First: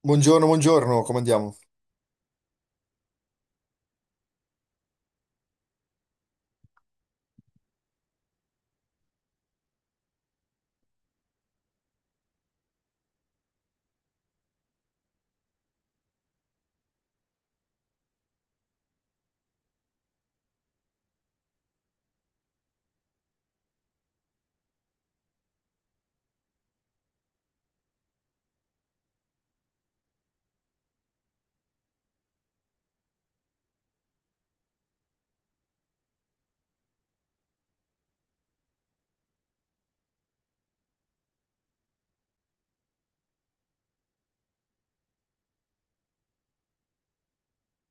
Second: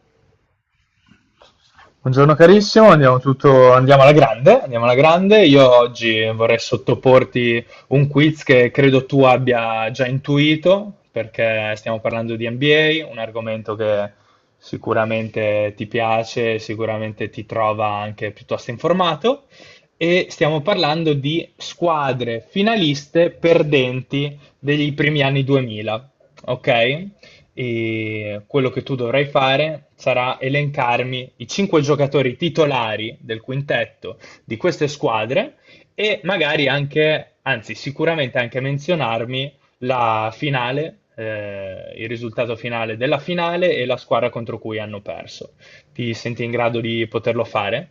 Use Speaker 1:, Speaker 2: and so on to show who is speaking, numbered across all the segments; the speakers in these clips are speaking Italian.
Speaker 1: Buongiorno, buongiorno, come andiamo?
Speaker 2: Buongiorno carissimo, andiamo, tutto, andiamo alla grande, andiamo alla grande. Io oggi vorrei sottoporti un quiz che credo tu abbia già intuito, perché stiamo parlando di NBA, un argomento che sicuramente ti piace, sicuramente ti trova anche piuttosto informato, e stiamo parlando di squadre finaliste perdenti degli primi anni 2000, ok? E quello che tu dovrai fare sarà elencarmi i cinque giocatori titolari del quintetto di queste squadre e magari anche, anzi sicuramente anche menzionarmi la finale, il risultato finale della finale e la squadra contro cui hanno perso. Ti senti in grado di poterlo fare?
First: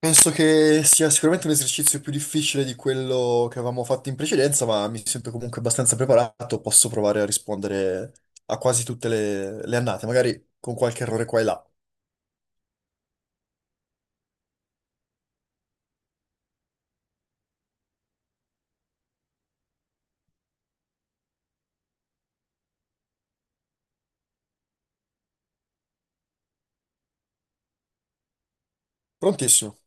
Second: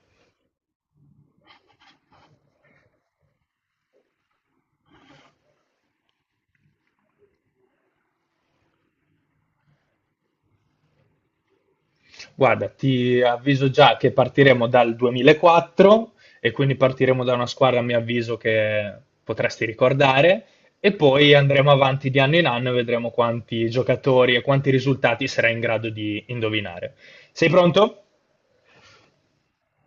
Speaker 1: Penso che sia sicuramente un esercizio più difficile di quello che avevamo fatto in precedenza, ma mi sento comunque abbastanza preparato, posso provare a rispondere a quasi tutte le annate, magari con qualche errore qua e là.
Speaker 2: Guarda, ti avviso già che partiremo dal 2004 e quindi partiremo da una squadra, a mio avviso, che potresti ricordare e poi andremo avanti di anno in anno e vedremo quanti giocatori e quanti risultati sarai in grado di indovinare. Sei pronto?
Speaker 1: Prontissimo.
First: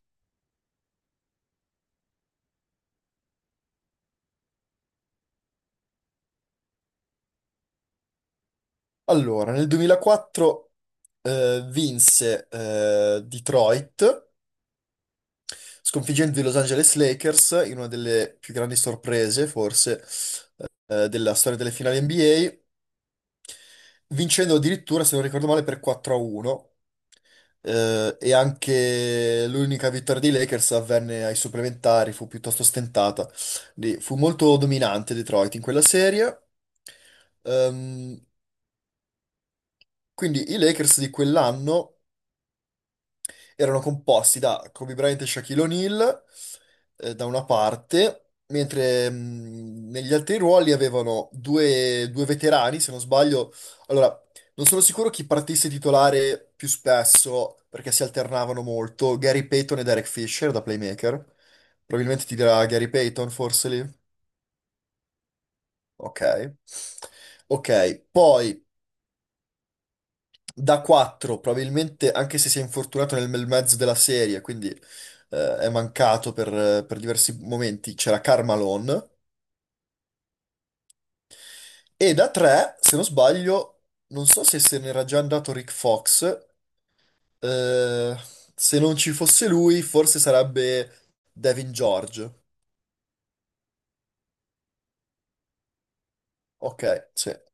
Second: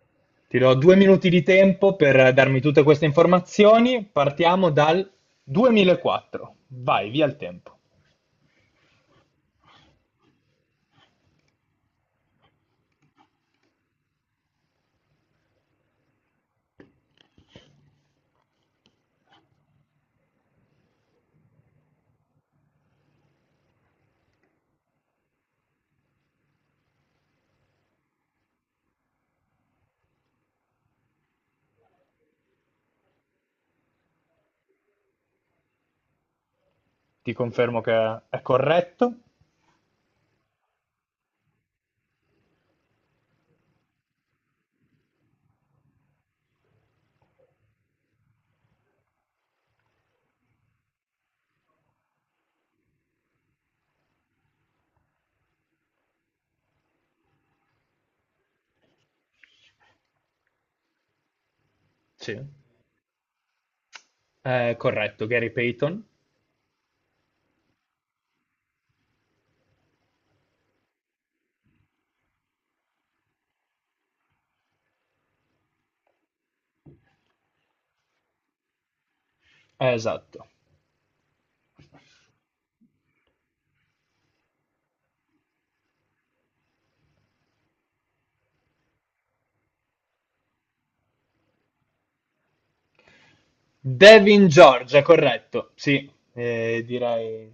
Speaker 2: Ti do 2 minuti di tempo per darmi tutte queste informazioni. Partiamo dal 2004. Vai, via il tempo.
Speaker 1: Allora, nel 2004 vinse Detroit, sconfiggendo i Los Angeles Lakers in una delle più grandi sorprese, forse, della storia delle finali NBA, vincendo addirittura, se non ricordo male, per 4-1. E anche l'unica vittoria dei Lakers avvenne ai supplementari, fu piuttosto stentata. Quindi fu molto dominante Detroit in quella serie.
Speaker 2: Ti confermo
Speaker 1: Ehm,
Speaker 2: che è corretto.
Speaker 1: quindi i Lakers di quell'anno erano composti da Kobe Bryant e Shaquille O'Neal, da una parte, mentre negli altri ruoli avevano due veterani, se non sbaglio. Allora, non sono sicuro chi partisse titolare più spesso, perché si alternavano molto, Gary Payton e Derek Fisher da playmaker. Probabilmente ti
Speaker 2: Sì.
Speaker 1: dirà Gary Payton, forse lì.
Speaker 2: È corretto, Gary Payton.
Speaker 1: Ok. Ok, poi da 4, probabilmente anche se si è infortunato nel bel mezzo della serie, quindi è mancato per diversi momenti, c'era Carmalone.
Speaker 2: Esatto.
Speaker 1: E da 3, se non sbaglio, non so se se n'era già andato Rick Fox, eh, se non ci fosse lui forse sarebbe Devin George.
Speaker 2: Devin Georgia, corretto. Sì,
Speaker 1: Ok, sì.
Speaker 2: direi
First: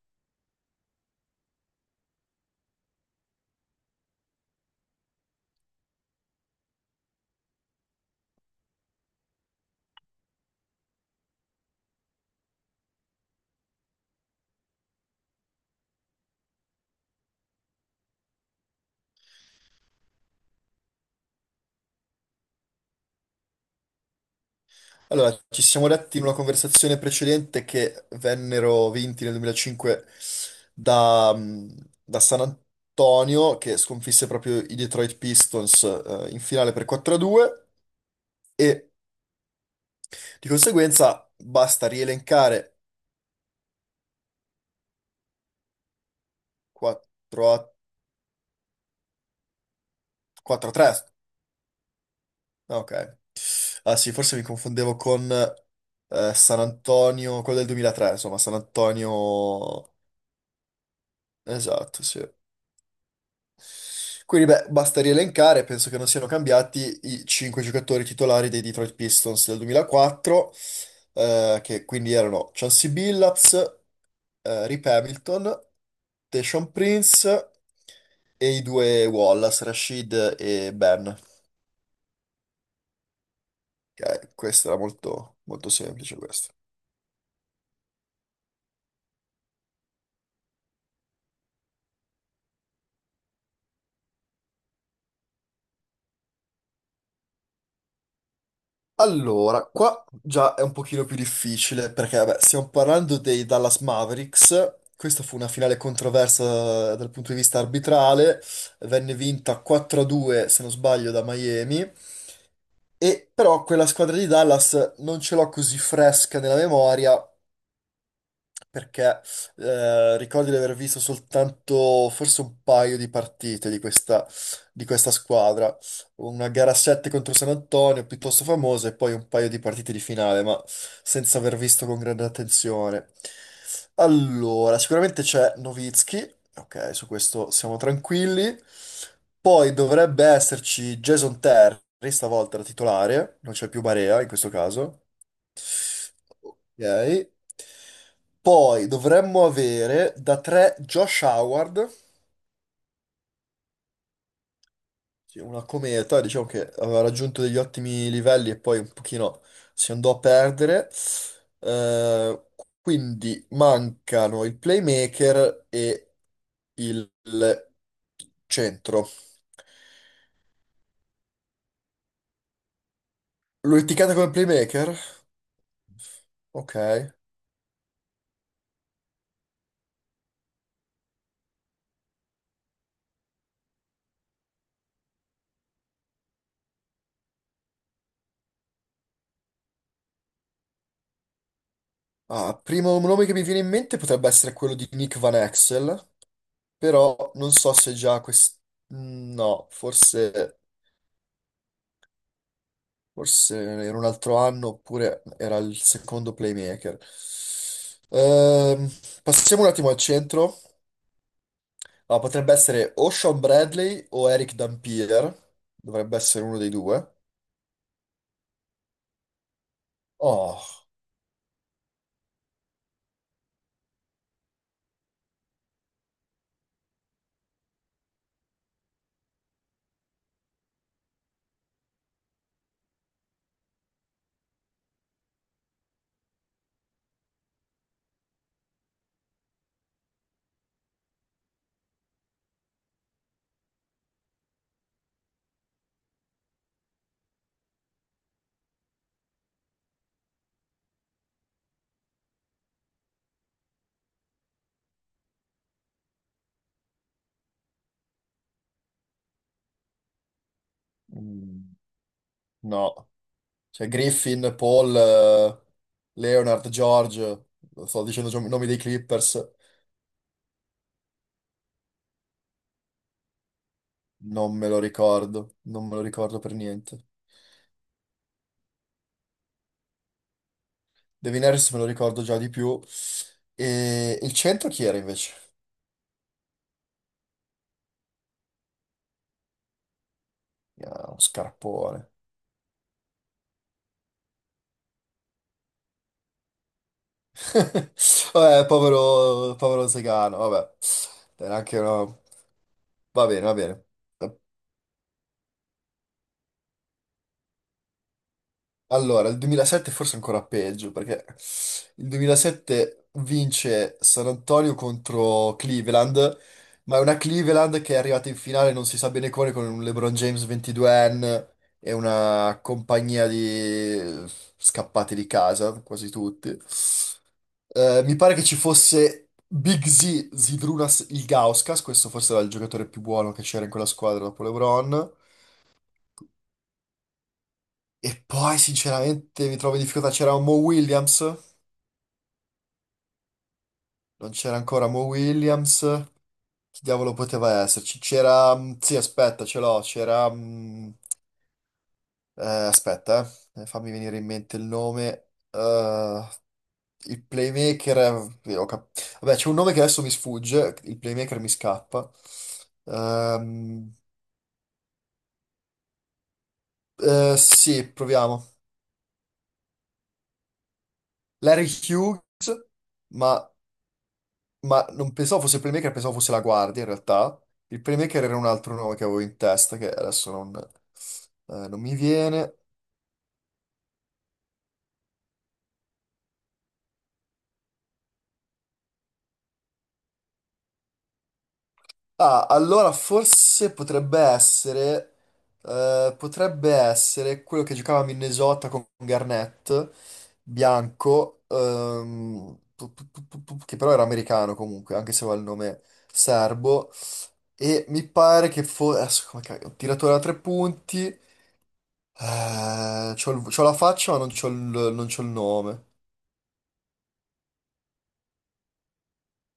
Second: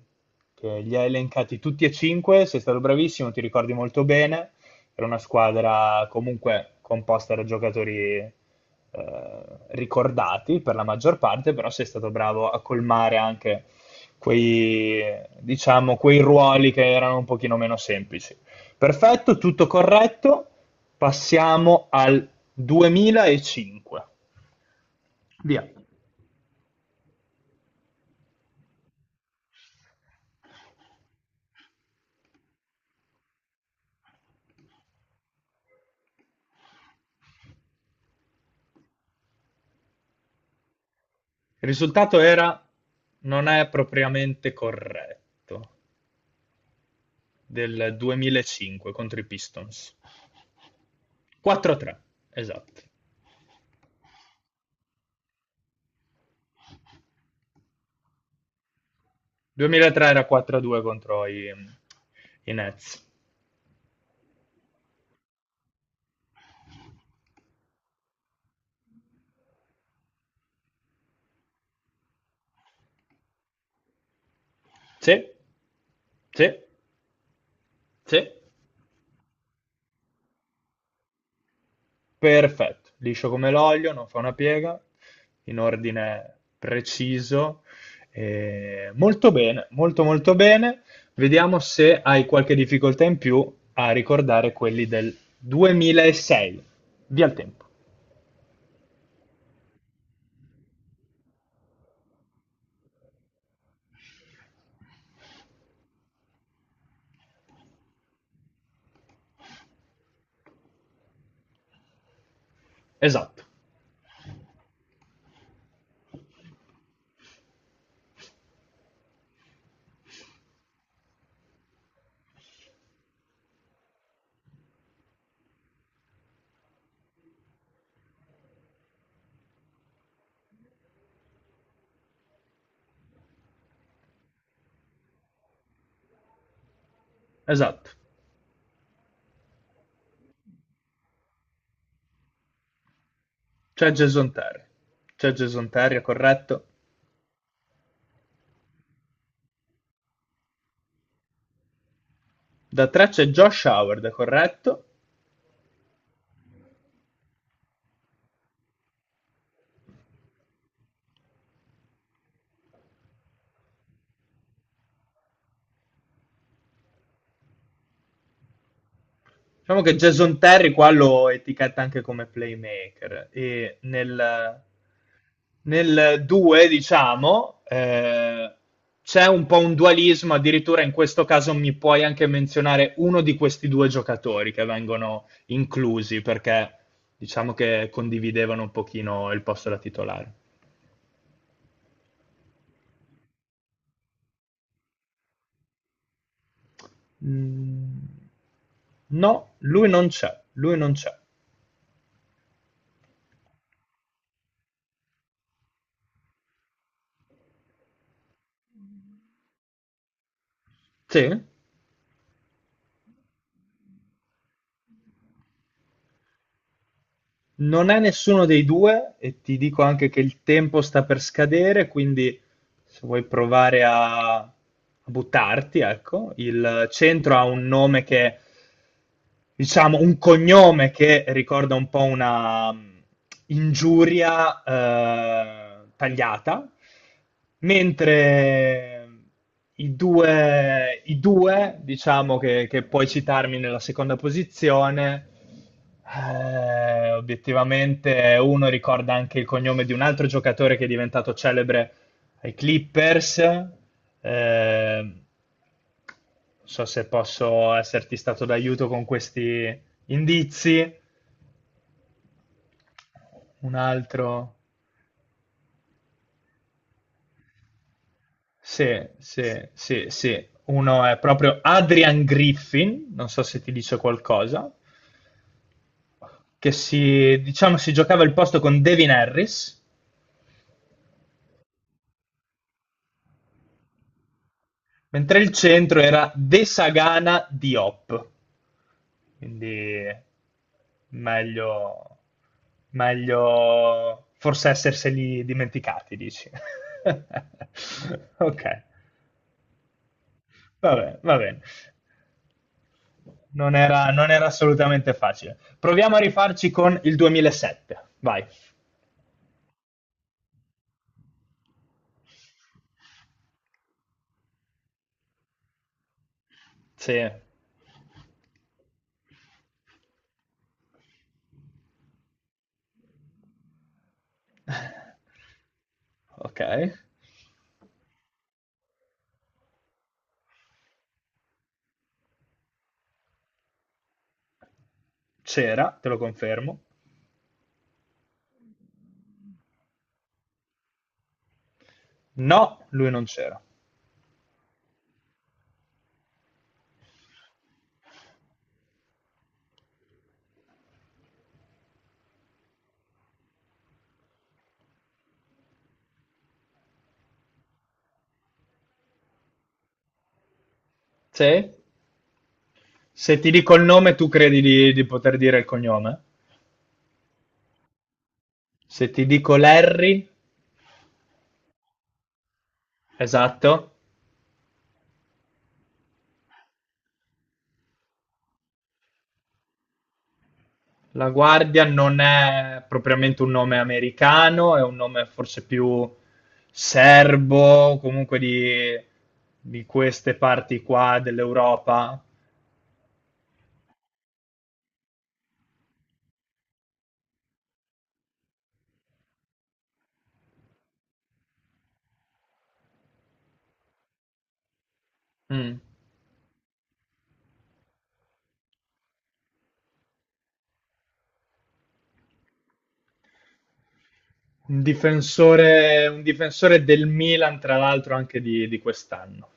Speaker 2: che li hai elencati tutti e cinque, sei stato bravissimo, ti ricordi molto bene. Era una squadra comunque composta da giocatori ricordati per la maggior parte, però sei stato bravo a colmare anche quei, diciamo, quei ruoli che erano un pochino meno semplici. Perfetto, tutto corretto. Passiamo al 2005.
Speaker 1: Allora, ci
Speaker 2: Via.
Speaker 1: siamo detti in una conversazione precedente che vennero vinti nel 2005 da, mh, da San Antonio, che sconfisse proprio i Detroit Pistons, in finale per 4-2 e di conseguenza
Speaker 2: Il
Speaker 1: basta
Speaker 2: risultato era,
Speaker 1: rielencare
Speaker 2: non è propriamente corretto,
Speaker 1: 4
Speaker 2: del 2005 contro i Pistons.
Speaker 1: 4-3.
Speaker 2: 4-3,
Speaker 1: Ah,
Speaker 2: esatto.
Speaker 1: Ok. Ah sì, forse mi confondevo con San Antonio, quello del 2003, insomma, San Antonio.
Speaker 2: 2003 era 4-2 contro i,
Speaker 1: Esatto, sì.
Speaker 2: i Nets.
Speaker 1: Quindi, beh, basta rielencare, penso che non siano cambiati i cinque giocatori titolari dei Detroit Pistons del 2004, che quindi erano Chauncey Billups, Rip
Speaker 2: Sì,
Speaker 1: Hamilton,
Speaker 2: sì,
Speaker 1: Tayshaun Prince
Speaker 2: sì.
Speaker 1: e i due Wallace, Rashid e Ben.
Speaker 2: Perfetto, liscio come l'olio, non fa una
Speaker 1: Ok, questa era
Speaker 2: piega,
Speaker 1: molto,
Speaker 2: in
Speaker 1: molto semplice
Speaker 2: ordine
Speaker 1: questa.
Speaker 2: preciso. Molto bene, molto molto bene. Vediamo se hai qualche difficoltà in più a ricordare quelli del 2006. Via il tempo.
Speaker 1: Allora, qua già è un pochino più difficile perché vabbè, stiamo parlando dei Dallas Mavericks. Questa fu una finale controversa dal punto di vista arbitrale, venne vinta 4-2 se non sbaglio da Miami, e
Speaker 2: Esatto,
Speaker 1: però quella squadra di Dallas non ce l'ho così fresca nella memoria perché ricordo di aver visto soltanto forse un paio di partite di questa squadra, una gara 7 contro San Antonio piuttosto famosa e poi un paio di partite di finale, ma senza aver visto con grande attenzione. Allora, sicuramente c'è Nowitzki, ok, su questo siamo
Speaker 2: esatto.
Speaker 1: tranquilli. Poi dovrebbe esserci Jason Terry, stavolta da titolare, non c'è più
Speaker 2: C'è
Speaker 1: Barea in
Speaker 2: Jason
Speaker 1: questo
Speaker 2: Terry.
Speaker 1: caso.
Speaker 2: C'è Jason Terry, è corretto.
Speaker 1: Ok. Poi dovremmo avere da 3 Josh Howard,
Speaker 2: Da 3 c'è Josh Howard, è corretto.
Speaker 1: che è una cometa, diciamo che aveva raggiunto degli ottimi livelli e poi un pochino si andò a perdere. Eh, quindi mancano il playmaker e il centro.
Speaker 2: Diciamo che Jason Terry qua lo etichetta anche come playmaker e
Speaker 1: L'ho etichetta come
Speaker 2: nel,
Speaker 1: playmaker?
Speaker 2: nel 2,
Speaker 1: Ok.
Speaker 2: diciamo, c'è un po' un dualismo, addirittura in questo caso mi puoi anche menzionare uno di questi due giocatori che vengono inclusi perché diciamo che condividevano un pochino il posto da titolare.
Speaker 1: Ah, primo nome che mi viene in mente potrebbe essere quello di Nick Van Exel, però non so se
Speaker 2: Mm,
Speaker 1: già questo.
Speaker 2: no,
Speaker 1: No,
Speaker 2: lui non c'è,
Speaker 1: forse.
Speaker 2: lui non c'è.
Speaker 1: Forse era un altro anno, oppure era il secondo playmaker. Ehm, Passiamo un attimo al centro.
Speaker 2: Sì?
Speaker 1: Ah, potrebbe essere o Sean Bradley o Eric Dampier. Dovrebbe essere uno dei due.
Speaker 2: Non è nessuno dei due e ti dico anche che il tempo
Speaker 1: Oh,
Speaker 2: sta per scadere, quindi se vuoi provare a buttarti, ecco, il centro ha un nome che, diciamo, un cognome che ricorda un po' una ingiuria tagliata, mentre i due, diciamo, che puoi citarmi nella seconda posizione. Obiettivamente uno ricorda anche il cognome di un altro giocatore che è diventato celebre ai Clippers. Non so se posso esserti stato d'aiuto con questi indizi.
Speaker 1: mm, no.
Speaker 2: Un
Speaker 1: Cioè
Speaker 2: altro,
Speaker 1: Griffin, Paul, Leonard, George. Sto dicendo i nomi dei
Speaker 2: sì,
Speaker 1: Clippers.
Speaker 2: sì, sì, sì. Uno è proprio Adrian Griffin, non so se ti dice
Speaker 1: Non me
Speaker 2: qualcosa,
Speaker 1: lo ricordo. Non me lo ricordo per
Speaker 2: che
Speaker 1: niente.
Speaker 2: si, diciamo, si giocava il posto con Devin Harris.
Speaker 1: Devin Harris me lo ricordo già di più. E il centro chi era invece?
Speaker 2: Mentre il centro era De Sagana Diop. Quindi
Speaker 1: Uno scarpone.
Speaker 2: meglio, meglio forse esserseli dimenticati, dici.
Speaker 1: Vabbè,
Speaker 2: Ok,
Speaker 1: povero, povero Zegano, vabbè.
Speaker 2: va bene, va
Speaker 1: Era
Speaker 2: bene.
Speaker 1: anche una- Va bene, va
Speaker 2: Non
Speaker 1: bene.
Speaker 2: era, non era assolutamente facile. Proviamo a rifarci con il 2007. Vai.
Speaker 1: Allora, il 2007 forse è ancora peggio, perché il 2007 vince San Antonio contro Cleveland, ma è una
Speaker 2: Sì.
Speaker 1: Cleveland che è arrivata in finale non si sa bene come, con un LeBron James 22enne e una compagnia di scappati di casa, quasi tutti.
Speaker 2: Ok.
Speaker 1: Mi pare che ci fosse Big Z, Zydrunas Ilgauskas, questo forse era il giocatore più buono che c'era in quella squadra dopo LeBron.
Speaker 2: C'era, te lo confermo.
Speaker 1: E poi sinceramente mi trovo in difficoltà, c'era Mo Williams,
Speaker 2: No, lui non c'era.
Speaker 1: non c'era ancora Mo Williams, chi diavolo poteva esserci? C'era, sì aspetta, ce l'ho, c'era, aspetta, fammi venire in mente il nome. Il playmaker, vabbè, c'è un nome che adesso mi sfugge, il playmaker mi
Speaker 2: Sì.
Speaker 1: scappa.
Speaker 2: Se ti dico il
Speaker 1: Ehm,
Speaker 2: nome, tu credi di poter dire il cognome?
Speaker 1: Sì, proviamo.
Speaker 2: Se ti dico Larry,
Speaker 1: Larry Hughes, ma,
Speaker 2: esatto,
Speaker 1: ma non pensavo fosse il playmaker, pensavo fosse la guardia in realtà. Il playmaker era un altro nome che avevo in testa, che adesso non,
Speaker 2: la
Speaker 1: eh, non
Speaker 2: guardia
Speaker 1: mi
Speaker 2: non
Speaker 1: viene.
Speaker 2: è propriamente un nome americano, è un nome forse più serbo, comunque di, queste parti qua dell'Europa.
Speaker 1: Ah, allora forse potrebbe essere quello che giocava a Minnesota con Garnett, bianco, che però era americano comunque, anche se aveva il
Speaker 2: Mm.
Speaker 1: nome serbo. E mi pare che fosse. Adesso, come cavolo, un tiratore a tre punti. C'ho la faccia, ma non c'ho il, non c'ho il nome.
Speaker 2: Un difensore del Milan, tra l'altro, anche di quest'anno.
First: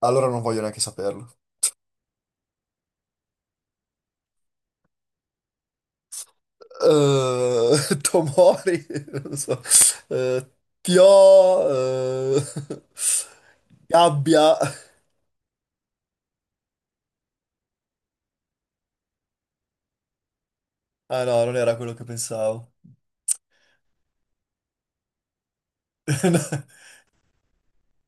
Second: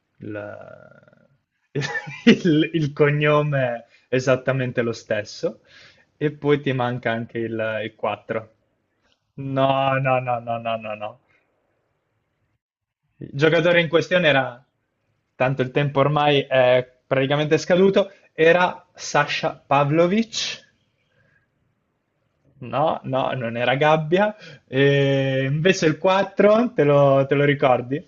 Speaker 1: Allora non voglio neanche
Speaker 2: Il,
Speaker 1: saperlo.
Speaker 2: il cognome è esattamente lo stesso e poi ti manca anche il 4.
Speaker 1: Tomori, non so.
Speaker 2: No, no, no,
Speaker 1: Eh,
Speaker 2: no, no, no, no.
Speaker 1: Tio, eh,
Speaker 2: Il giocatore in questione
Speaker 1: Gabbia.
Speaker 2: era, tanto il tempo ormai è praticamente scaduto, era Sasha Pavlovic.
Speaker 1: Ah no, non era quello che pensavo.
Speaker 2: No, no, non era Gabbia. E invece il 4, te lo, te lo ricordi?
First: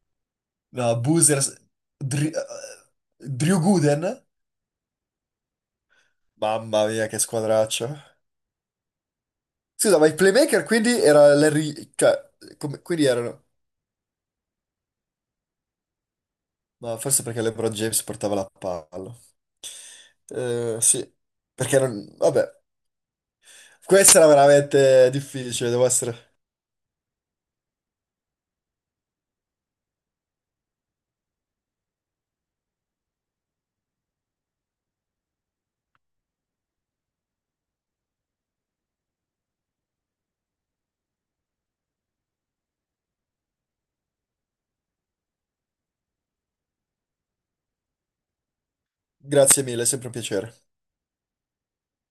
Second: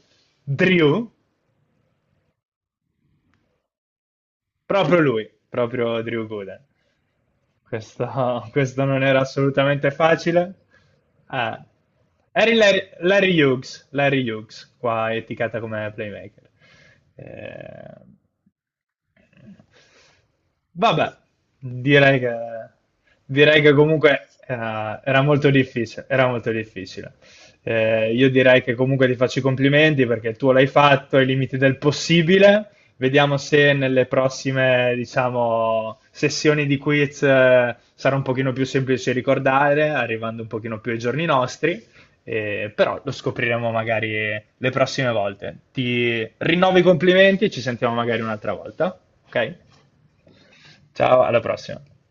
Speaker 1: No,
Speaker 2: Drew,
Speaker 1: Boozers. Dri- eh, Drew Gooden?
Speaker 2: proprio lui, proprio Drew Gooden.
Speaker 1: Mamma mia, che squadraccio.
Speaker 2: Questo, questo non era assolutamente
Speaker 1: Scusa, ma il
Speaker 2: facile.
Speaker 1: playmaker quindi era
Speaker 2: Ah,
Speaker 1: Larry. Cioè,
Speaker 2: Eri Larry,
Speaker 1: quindi
Speaker 2: Larry
Speaker 1: erano.
Speaker 2: Hughes, Larry Hughes, qua etichetta come playmaker.
Speaker 1: No, forse perché LeBron James
Speaker 2: Eh,
Speaker 1: portava la palla. Sì,
Speaker 2: vabbè,
Speaker 1: perché non.
Speaker 2: direi che,
Speaker 1: Vabbè,
Speaker 2: direi che
Speaker 1: questa era
Speaker 2: comunque
Speaker 1: veramente
Speaker 2: era molto
Speaker 1: difficile, devo
Speaker 2: difficile, era
Speaker 1: essere.
Speaker 2: molto difficile. Io direi che comunque ti faccio i complimenti perché tu l'hai fatto ai limiti del possibile. Vediamo se nelle prossime, diciamo, sessioni di quiz sarà un pochino più semplice ricordare, arrivando un pochino più ai giorni nostri, però lo scopriremo magari le prossime volte. Ti rinnovo i complimenti e ci sentiamo magari un'altra volta, ok?
Speaker 1: Grazie mille, è sempre un piacere.
Speaker 2: Ciao, alla prossima.